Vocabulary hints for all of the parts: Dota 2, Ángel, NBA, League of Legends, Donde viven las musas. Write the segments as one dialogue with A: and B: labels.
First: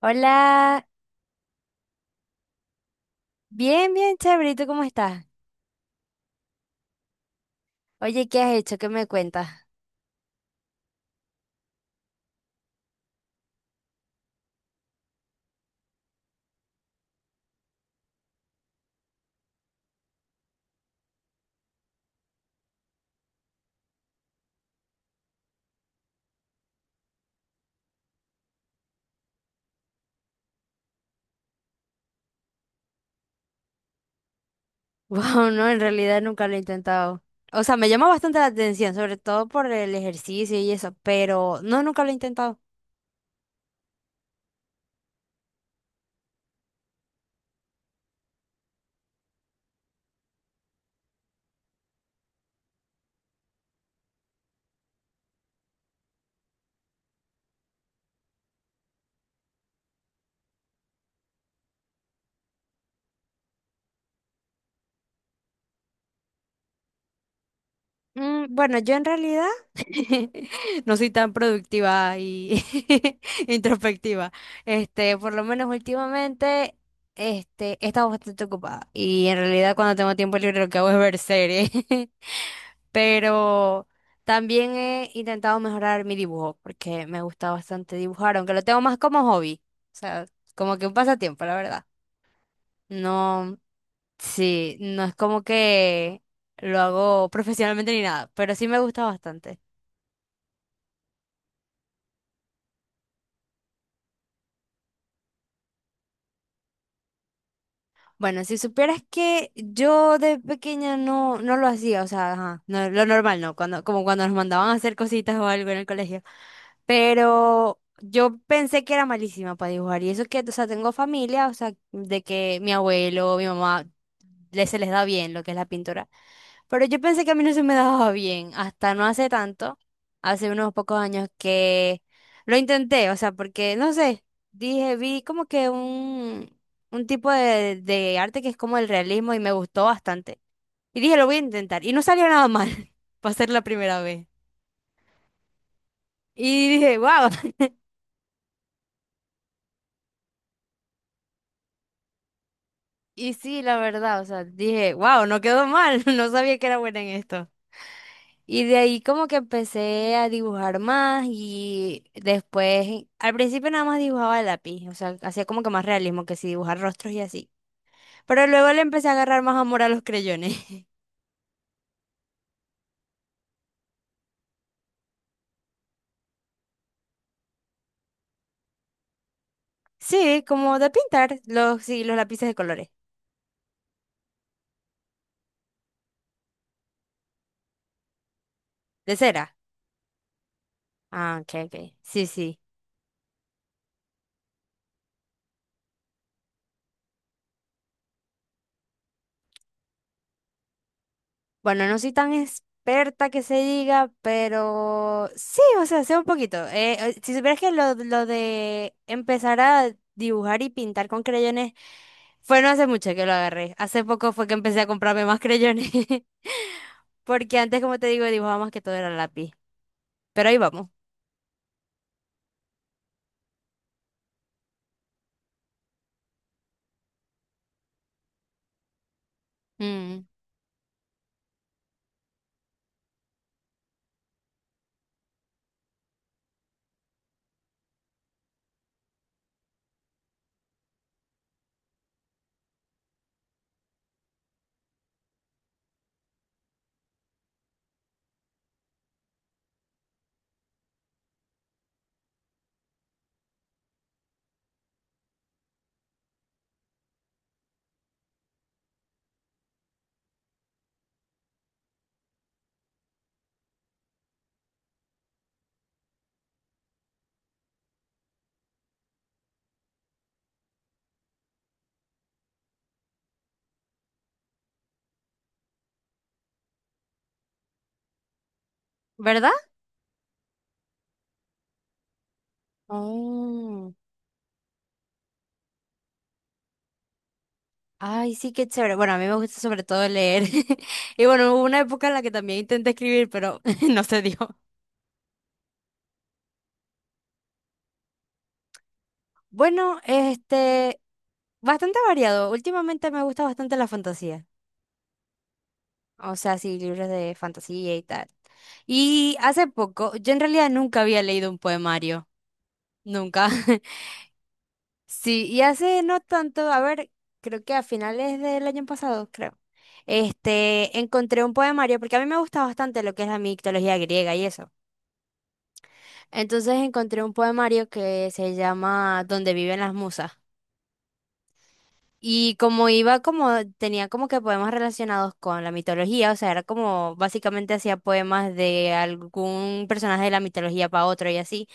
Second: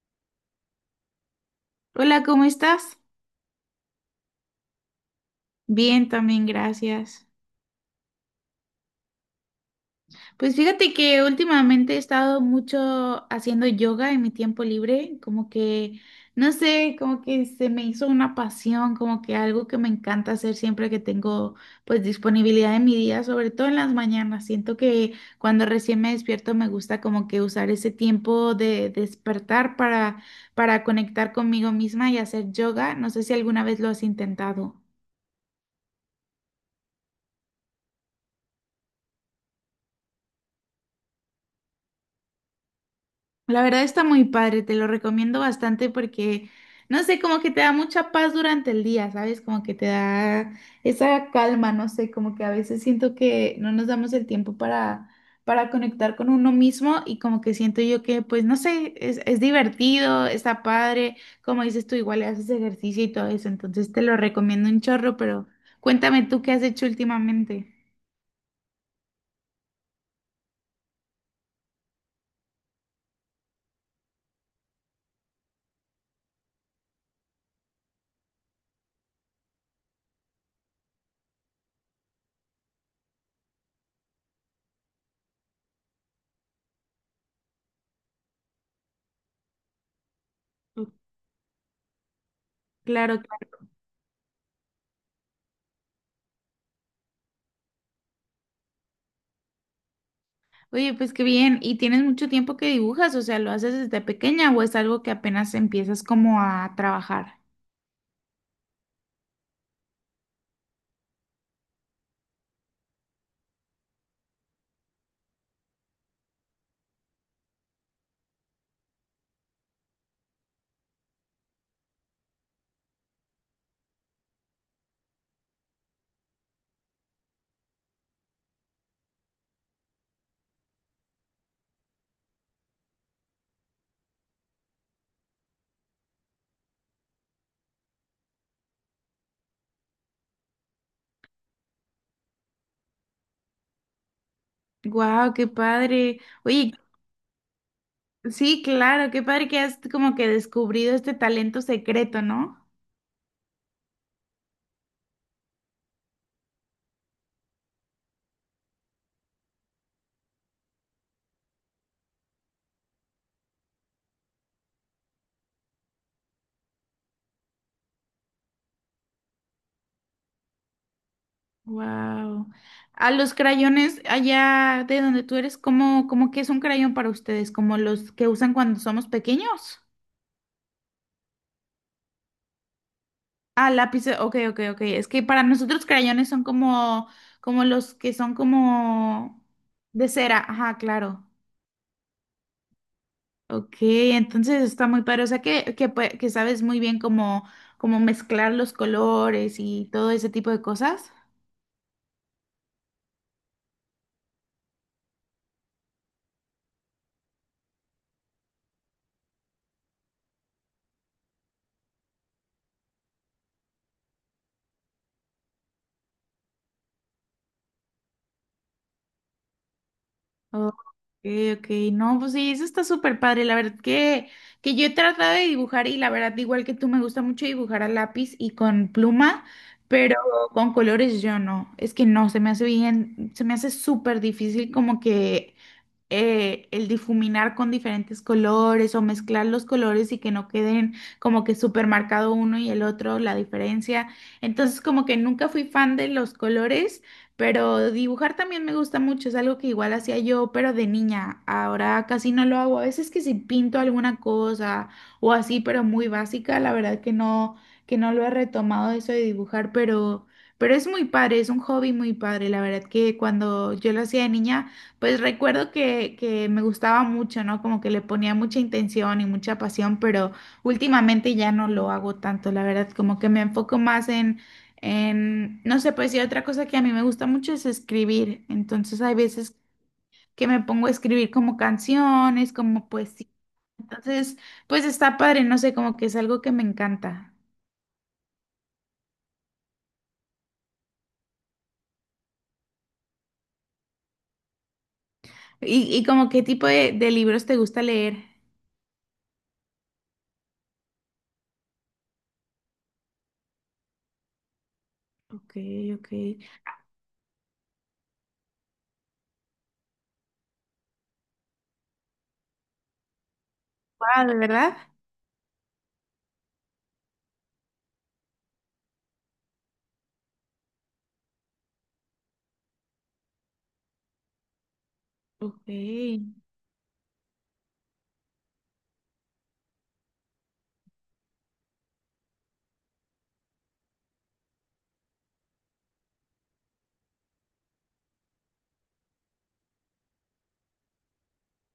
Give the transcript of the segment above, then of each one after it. A: Hola,
B: Hola, ¿cómo estás?
A: bien, bien, chévere, ¿y tú cómo estás?
B: Bien, también, gracias.
A: Oye, ¿qué has hecho? ¿Qué me cuentas?
B: Pues fíjate que últimamente he estado mucho haciendo yoga en mi tiempo libre, como que, no sé, como que se me hizo una pasión, como que algo que me encanta hacer siempre que tengo pues disponibilidad en mi día, sobre todo en las mañanas. Siento que cuando recién me despierto me gusta como que usar ese tiempo de despertar para conectar conmigo misma y hacer yoga. No sé si alguna vez lo has intentado.
A: Wow, no, en realidad nunca lo he intentado. O sea, me llama bastante la atención, sobre todo por el ejercicio y eso, pero no, nunca lo he intentado.
B: La verdad está muy padre, te lo recomiendo bastante porque, no sé, como que te da mucha paz durante el día, ¿sabes? Como que te da esa calma, no sé, como que a veces siento que no nos damos el tiempo para conectar con uno mismo, y como que siento yo que, pues, no sé, es divertido, está padre, como dices tú, igual haces ejercicio y todo eso, entonces te lo recomiendo un chorro, pero cuéntame tú qué has hecho últimamente.
A: Bueno, yo en realidad no soy tan productiva y introspectiva. Por lo menos últimamente, he estado bastante ocupada y en realidad cuando tengo tiempo libre lo que hago es ver series. Pero también he intentado mejorar mi dibujo porque me gusta bastante dibujar, aunque lo tengo más como hobby, o sea, como que
B: Claro.
A: un pasatiempo, la verdad.
B: Claro.
A: No, sí, no es como que lo hago profesionalmente ni nada, pero sí me gusta bastante.
B: Oye, pues qué bien. ¿Y tienes mucho tiempo que dibujas? O sea, ¿lo haces desde pequeña o es algo que apenas empiezas como a trabajar?
A: Bueno, si supieras que yo de pequeña no, no lo hacía, o sea, ajá, lo normal, ¿no? Como cuando nos mandaban a hacer cositas o algo en el colegio. Pero yo pensé que era malísima para dibujar. Y eso que, o sea, tengo familia, o sea, de que mi abuelo, mi mamá, se les da bien lo que es la pintura. Pero yo pensé que a mí no se me daba bien, hasta no hace tanto, hace unos pocos años que lo intenté, o sea, porque, no sé, dije, vi como que un tipo de arte que es como el realismo y me gustó bastante. Y dije, lo voy a intentar. Y no salió nada mal para ser la primera vez.
B: Guau, qué padre.
A: Y
B: Oye,
A: dije, wow.
B: sí, claro, qué padre que has como que descubrido este talento secreto, ¿no?
A: Y sí, la verdad, o sea, dije, wow, no quedó mal. No sabía que era buena en esto. Y de ahí como que empecé a dibujar más y después, al principio nada más dibujaba de lápiz, o sea, hacía como que más realismo, que si dibujar rostros y así. Pero luego le empecé a agarrar más amor a los creyones.
B: Wow. A los crayones allá de donde tú eres, ¿cómo que es un crayón para ustedes? ¿Como los que usan cuando somos pequeños?
A: Sí, como de pintar los, sí, los lápices de colores,
B: Ah, lápices. Ok, ok, ok. Es que para nosotros crayones son como los que son
A: de
B: como
A: cera.
B: de cera. Ajá, claro.
A: Ah, ok, ok. Sí, sí.
B: Ok, entonces está muy padre. O sea que sabes muy bien cómo mezclar los colores y todo ese tipo de cosas.
A: Bueno, no soy tan experta que se diga, pero sí, o sea, sé un poquito. Si supieras que lo de empezar a dibujar y pintar con creyones fue no hace mucho que lo agarré. Hace poco fue que empecé a comprarme más creyones. Porque antes, como te digo, dibujaba más que todo era lápiz. Pero ahí
B: Ok,
A: vamos.
B: ok, no, pues sí, eso está súper padre. La verdad que yo he tratado de dibujar, y la verdad, igual que tú, me gusta mucho dibujar a lápiz y con pluma, pero
A: Mm.
B: con colores yo no. Es que no, se me hace bien, se me hace súper difícil como que el difuminar con diferentes colores o mezclar los colores y que no queden como que súper marcado uno y el otro, la diferencia. Entonces, como que nunca fui fan de los colores, pero dibujar también me gusta mucho, es algo que igual hacía yo, pero de niña. Ahora casi no lo hago. A veces que si pinto alguna cosa o así, pero muy básica, la verdad que no lo he retomado eso de dibujar, pero. Pero es muy padre, es un hobby muy padre. La verdad que cuando yo lo hacía de niña, pues recuerdo que me gustaba mucho, ¿no? Como que le ponía mucha intención y mucha pasión, pero últimamente ya no lo hago tanto, la verdad, como que me enfoco más en, no sé, pues, y otra cosa que a mí me gusta mucho es escribir, entonces hay
A: ¿Verdad?
B: veces que me pongo a escribir como canciones, como poesía,
A: Oh,
B: entonces, pues está padre, no sé, como que es algo que me encanta.
A: ay, sí, qué chévere. Bueno, a mí me gusta sobre todo leer. Y bueno, hubo una época en la que también intenté escribir, pero no se dio.
B: ¿Y como qué tipo de libros te gusta leer?
A: Bueno, bastante variado. Últimamente me gusta bastante la fantasía.
B: Ok, ok.
A: O sea, sí, libros de fantasía y tal. Y hace poco, yo en realidad nunca había leído un poemario. Nunca.
B: Wow, ¿de verdad?
A: Sí, y hace no tanto, a ver, creo que a finales del año pasado, creo. Encontré un poemario, porque a mí me gusta bastante lo que es la mitología griega y eso.
B: Ok.
A: Entonces encontré un poemario que se llama Donde viven las musas. Y como iba como, Tenía como que poemas relacionados con la mitología, o sea, era como básicamente hacía poemas de algún personaje de la mitología para otro y así.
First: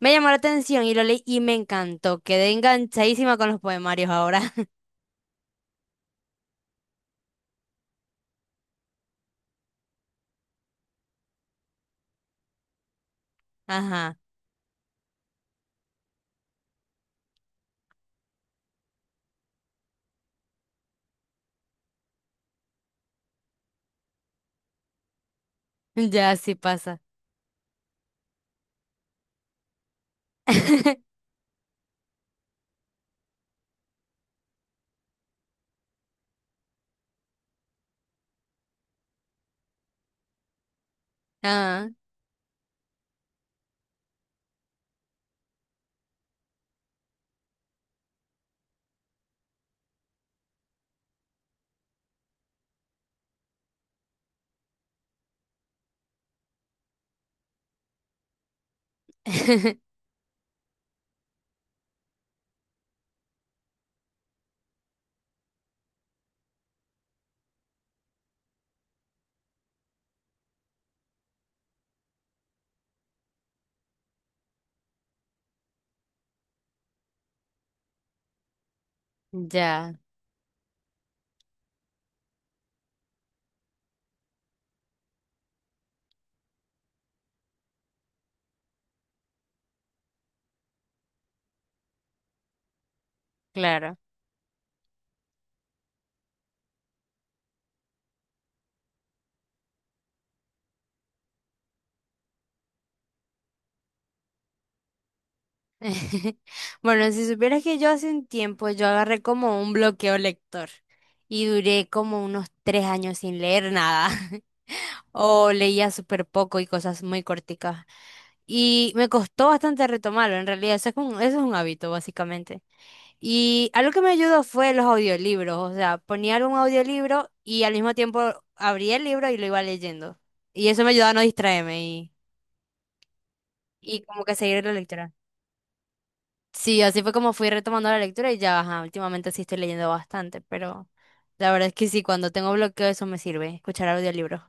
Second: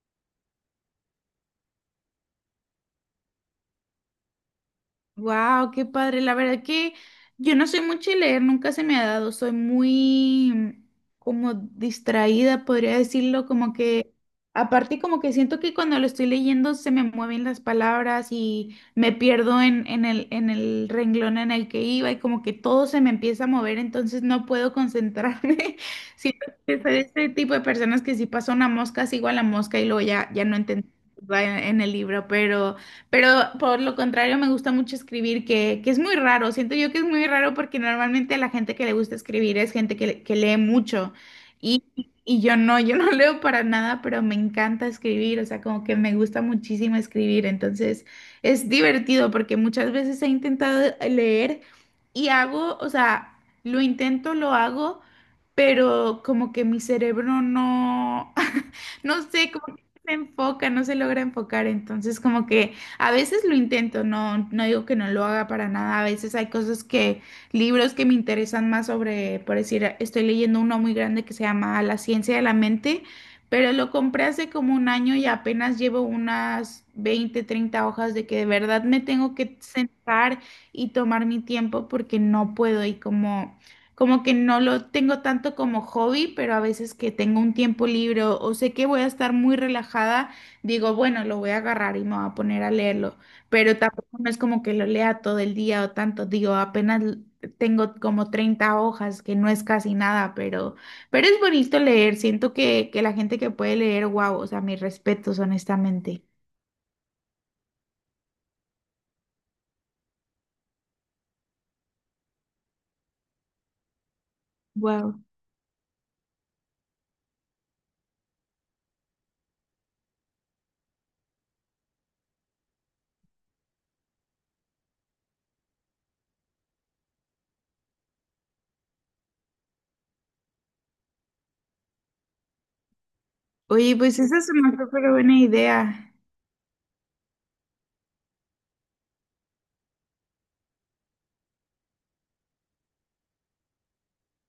A: Me llamó la atención y lo leí y me encantó. Quedé enganchadísima con los poemarios ahora.
B: Wow, qué padre. La verdad que yo no soy mucho de leer, nunca se me ha dado. Soy muy como distraída, podría decirlo, como que
A: Ajá,
B: aparte como que siento que cuando lo estoy leyendo se me mueven las palabras y me pierdo en el renglón en el que iba, y como que todo se me empieza a mover, entonces no puedo concentrarme.
A: ya
B: Siento
A: sí
B: que soy
A: pasa.
B: de este tipo de personas que si pasa una mosca, sigo a la mosca y luego ya no entendí en en el libro, pero por lo contrario, me gusta mucho escribir, que es muy raro. Siento yo que es muy raro porque normalmente la gente que le gusta escribir es gente que lee mucho. Y,
A: Ah,
B: y yo no leo para nada, pero me encanta escribir. O sea, como que me gusta muchísimo escribir. Entonces, es divertido porque muchas veces he intentado leer y hago, o sea, lo intento, lo hago, pero como que mi cerebro no, no sé, como que no se enfoca, no se logra enfocar. Entonces, como que. A veces lo intento, no, no digo que no lo haga para nada. A veces hay cosas que, libros que me interesan más sobre, por decir, estoy leyendo uno muy grande que se llama La ciencia de la mente, pero lo compré hace como un año y apenas llevo unas 20, 30 hojas, de que de verdad me tengo que
A: ya,
B: sentar y tomar mi tiempo porque no puedo y como. Como que no lo tengo tanto como hobby, pero a veces que tengo un tiempo libre o sé que voy a estar muy relajada, digo, bueno, lo voy a agarrar y me voy a poner a leerlo, pero
A: claro.
B: tampoco no es como que lo lea todo el día o tanto, digo, apenas tengo como 30 hojas, que no es casi nada, pero es bonito leer, siento que la gente que puede leer, wow, o sea, mis respetos, honestamente.
A: Bueno, si supieras que yo hace un tiempo yo agarré como un bloqueo lector y duré como unos 3 años sin leer nada.
B: Wow.
A: O leía súper poco y cosas muy corticas. Y me costó bastante retomarlo, en realidad, eso es un hábito, básicamente. Y algo que me ayudó fue los audiolibros, o sea, ponía algún audiolibro y al mismo tiempo abría el libro y lo iba leyendo. Y eso me ayudaba a no distraerme y,
B: Oye,
A: y
B: pues
A: como que
B: esa es
A: seguir
B: una
A: la
B: súper
A: lectura.
B: buena idea.
A: Sí, así fue como fui retomando la lectura y ya, ajá, últimamente sí estoy leyendo bastante, pero la verdad es que sí, cuando tengo bloqueo eso me sirve, escuchar audiolibros.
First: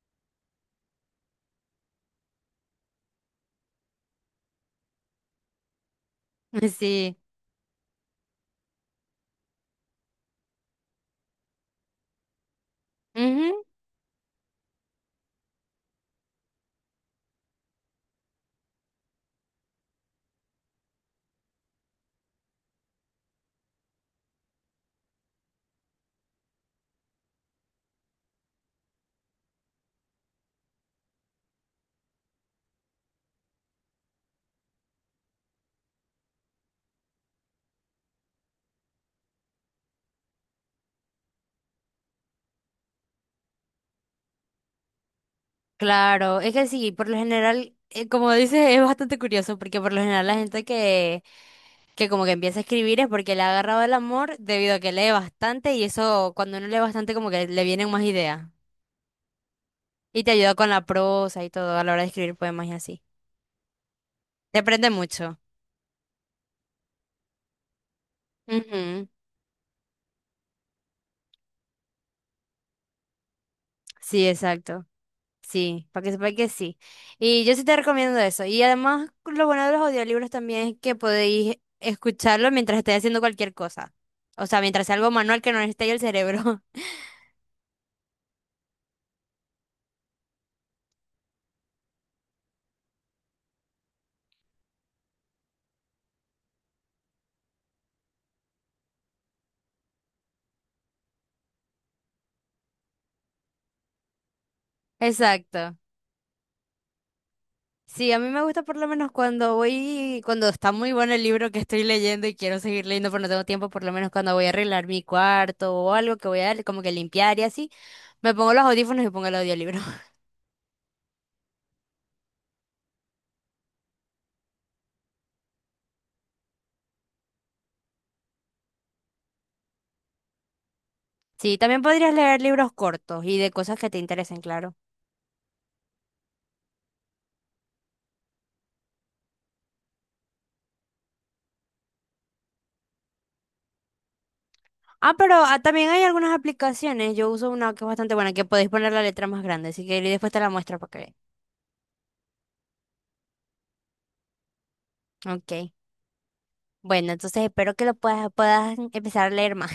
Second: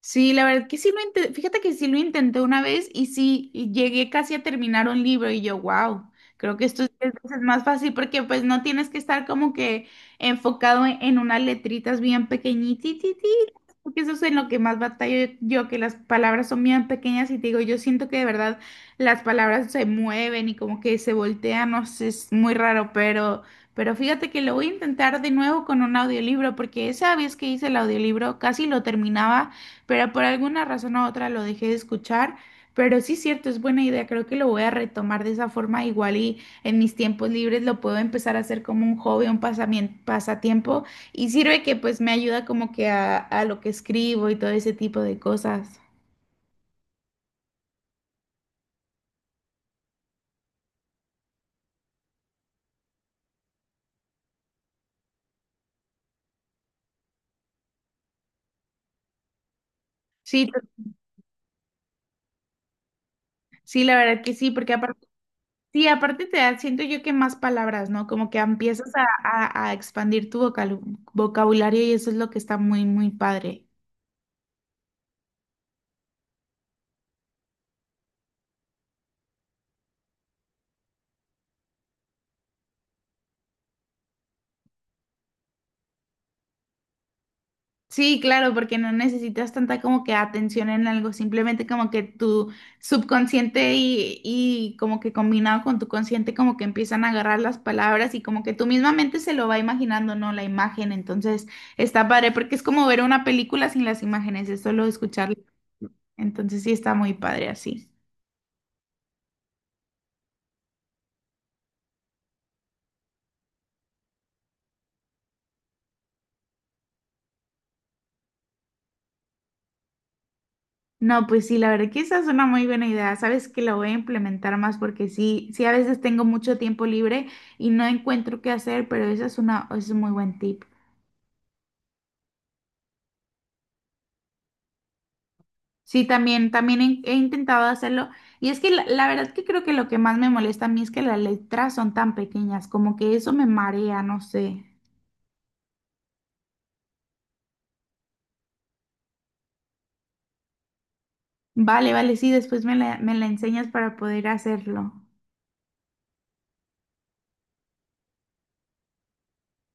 B: Sí, la verdad que sí lo intenté, fíjate que sí lo intenté una vez y sí y llegué casi a terminar un libro y yo, wow, creo que esto es diez
A: Sí.
B: veces más fácil porque pues no tienes que estar como que enfocado en unas letritas bien pequeñititas,
A: Ujú.
B: porque eso es en lo que más batallo yo, que las palabras son bien pequeñas y te digo, yo siento que de verdad las palabras se mueven y como que se voltean, no sé, es muy raro, pero. Pero fíjate que lo voy a intentar de nuevo con un audiolibro, porque esa vez que hice el audiolibro casi lo terminaba, pero por alguna razón u otra lo dejé de escuchar. Pero sí, cierto, es buena idea. Creo que lo voy a retomar de esa forma. Igual y en mis tiempos libres lo puedo empezar a hacer como un hobby, un pasatiempo. Y sirve que pues me ayuda como que a lo que escribo y todo ese tipo de cosas.
A: Claro, es que sí, por lo general, como dices, es bastante curioso porque por lo general la gente que como que empieza a escribir es porque le ha agarrado el amor debido a que lee bastante y eso cuando uno lee bastante como que le vienen más ideas y te
B: Sí,
A: ayuda con la prosa y todo a la hora de escribir poemas y así.
B: sí, la verdad que sí,
A: Te
B: porque
A: aprende
B: aparte,
A: mucho.
B: sí, aparte te da, siento yo que más palabras, ¿no? Como que empiezas a,
A: Ujú.
B: a- a expandir tu vocabulario, y eso es lo que está muy, muy padre.
A: Sí, exacto. Sí, para que sepa que sí. Y yo sí te recomiendo eso. Y además lo bueno de los audiolibros también es que podéis escucharlo mientras estéis haciendo cualquier cosa. O sea, mientras sea algo manual que no necesite el cerebro.
B: Sí, claro, porque no necesitas tanta como que atención en algo, simplemente como que tu subconsciente y como que combinado con tu consciente como que empiezan a agarrar las palabras, y como que tu misma mente se lo va imaginando, ¿no? La imagen, entonces está padre porque es como ver una película sin las imágenes, es solo escucharla,
A: Exacto.
B: entonces sí está muy padre así.
A: Sí, a mí me gusta por lo menos cuando está muy bueno el libro que estoy leyendo y quiero seguir leyendo pero no tengo tiempo, por lo menos cuando voy a arreglar mi cuarto o algo que voy a como que limpiar y así, me pongo los audífonos y pongo el audiolibro.
B: No, pues sí, la verdad que esa es una muy buena idea. Sabes que la voy a implementar más porque sí, sí a veces tengo mucho tiempo libre y no encuentro qué hacer, pero esa es una, es un muy buen tip.
A: Sí, también podrías leer libros cortos y de cosas que te interesen, claro.
B: Sí, también, también he intentado hacerlo, y es que la verdad que creo que lo que más me molesta a mí es que las letras son tan pequeñas, como que eso me marea, no sé.
A: Ah, pero también hay algunas aplicaciones, yo uso una que es bastante buena, que podéis poner la letra más grande, así que después te la muestro para que veas.
B: Vale, vale, sí, después me la enseñas para poder hacerlo.
A: Ok. Bueno, entonces espero que lo puedas empezar a leer más.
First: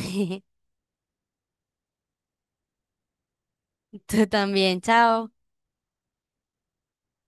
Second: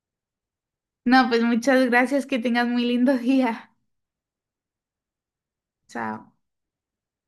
B: No, pues muchas gracias, que tengas muy lindo día.
A: Tú también, chao.
B: Chao.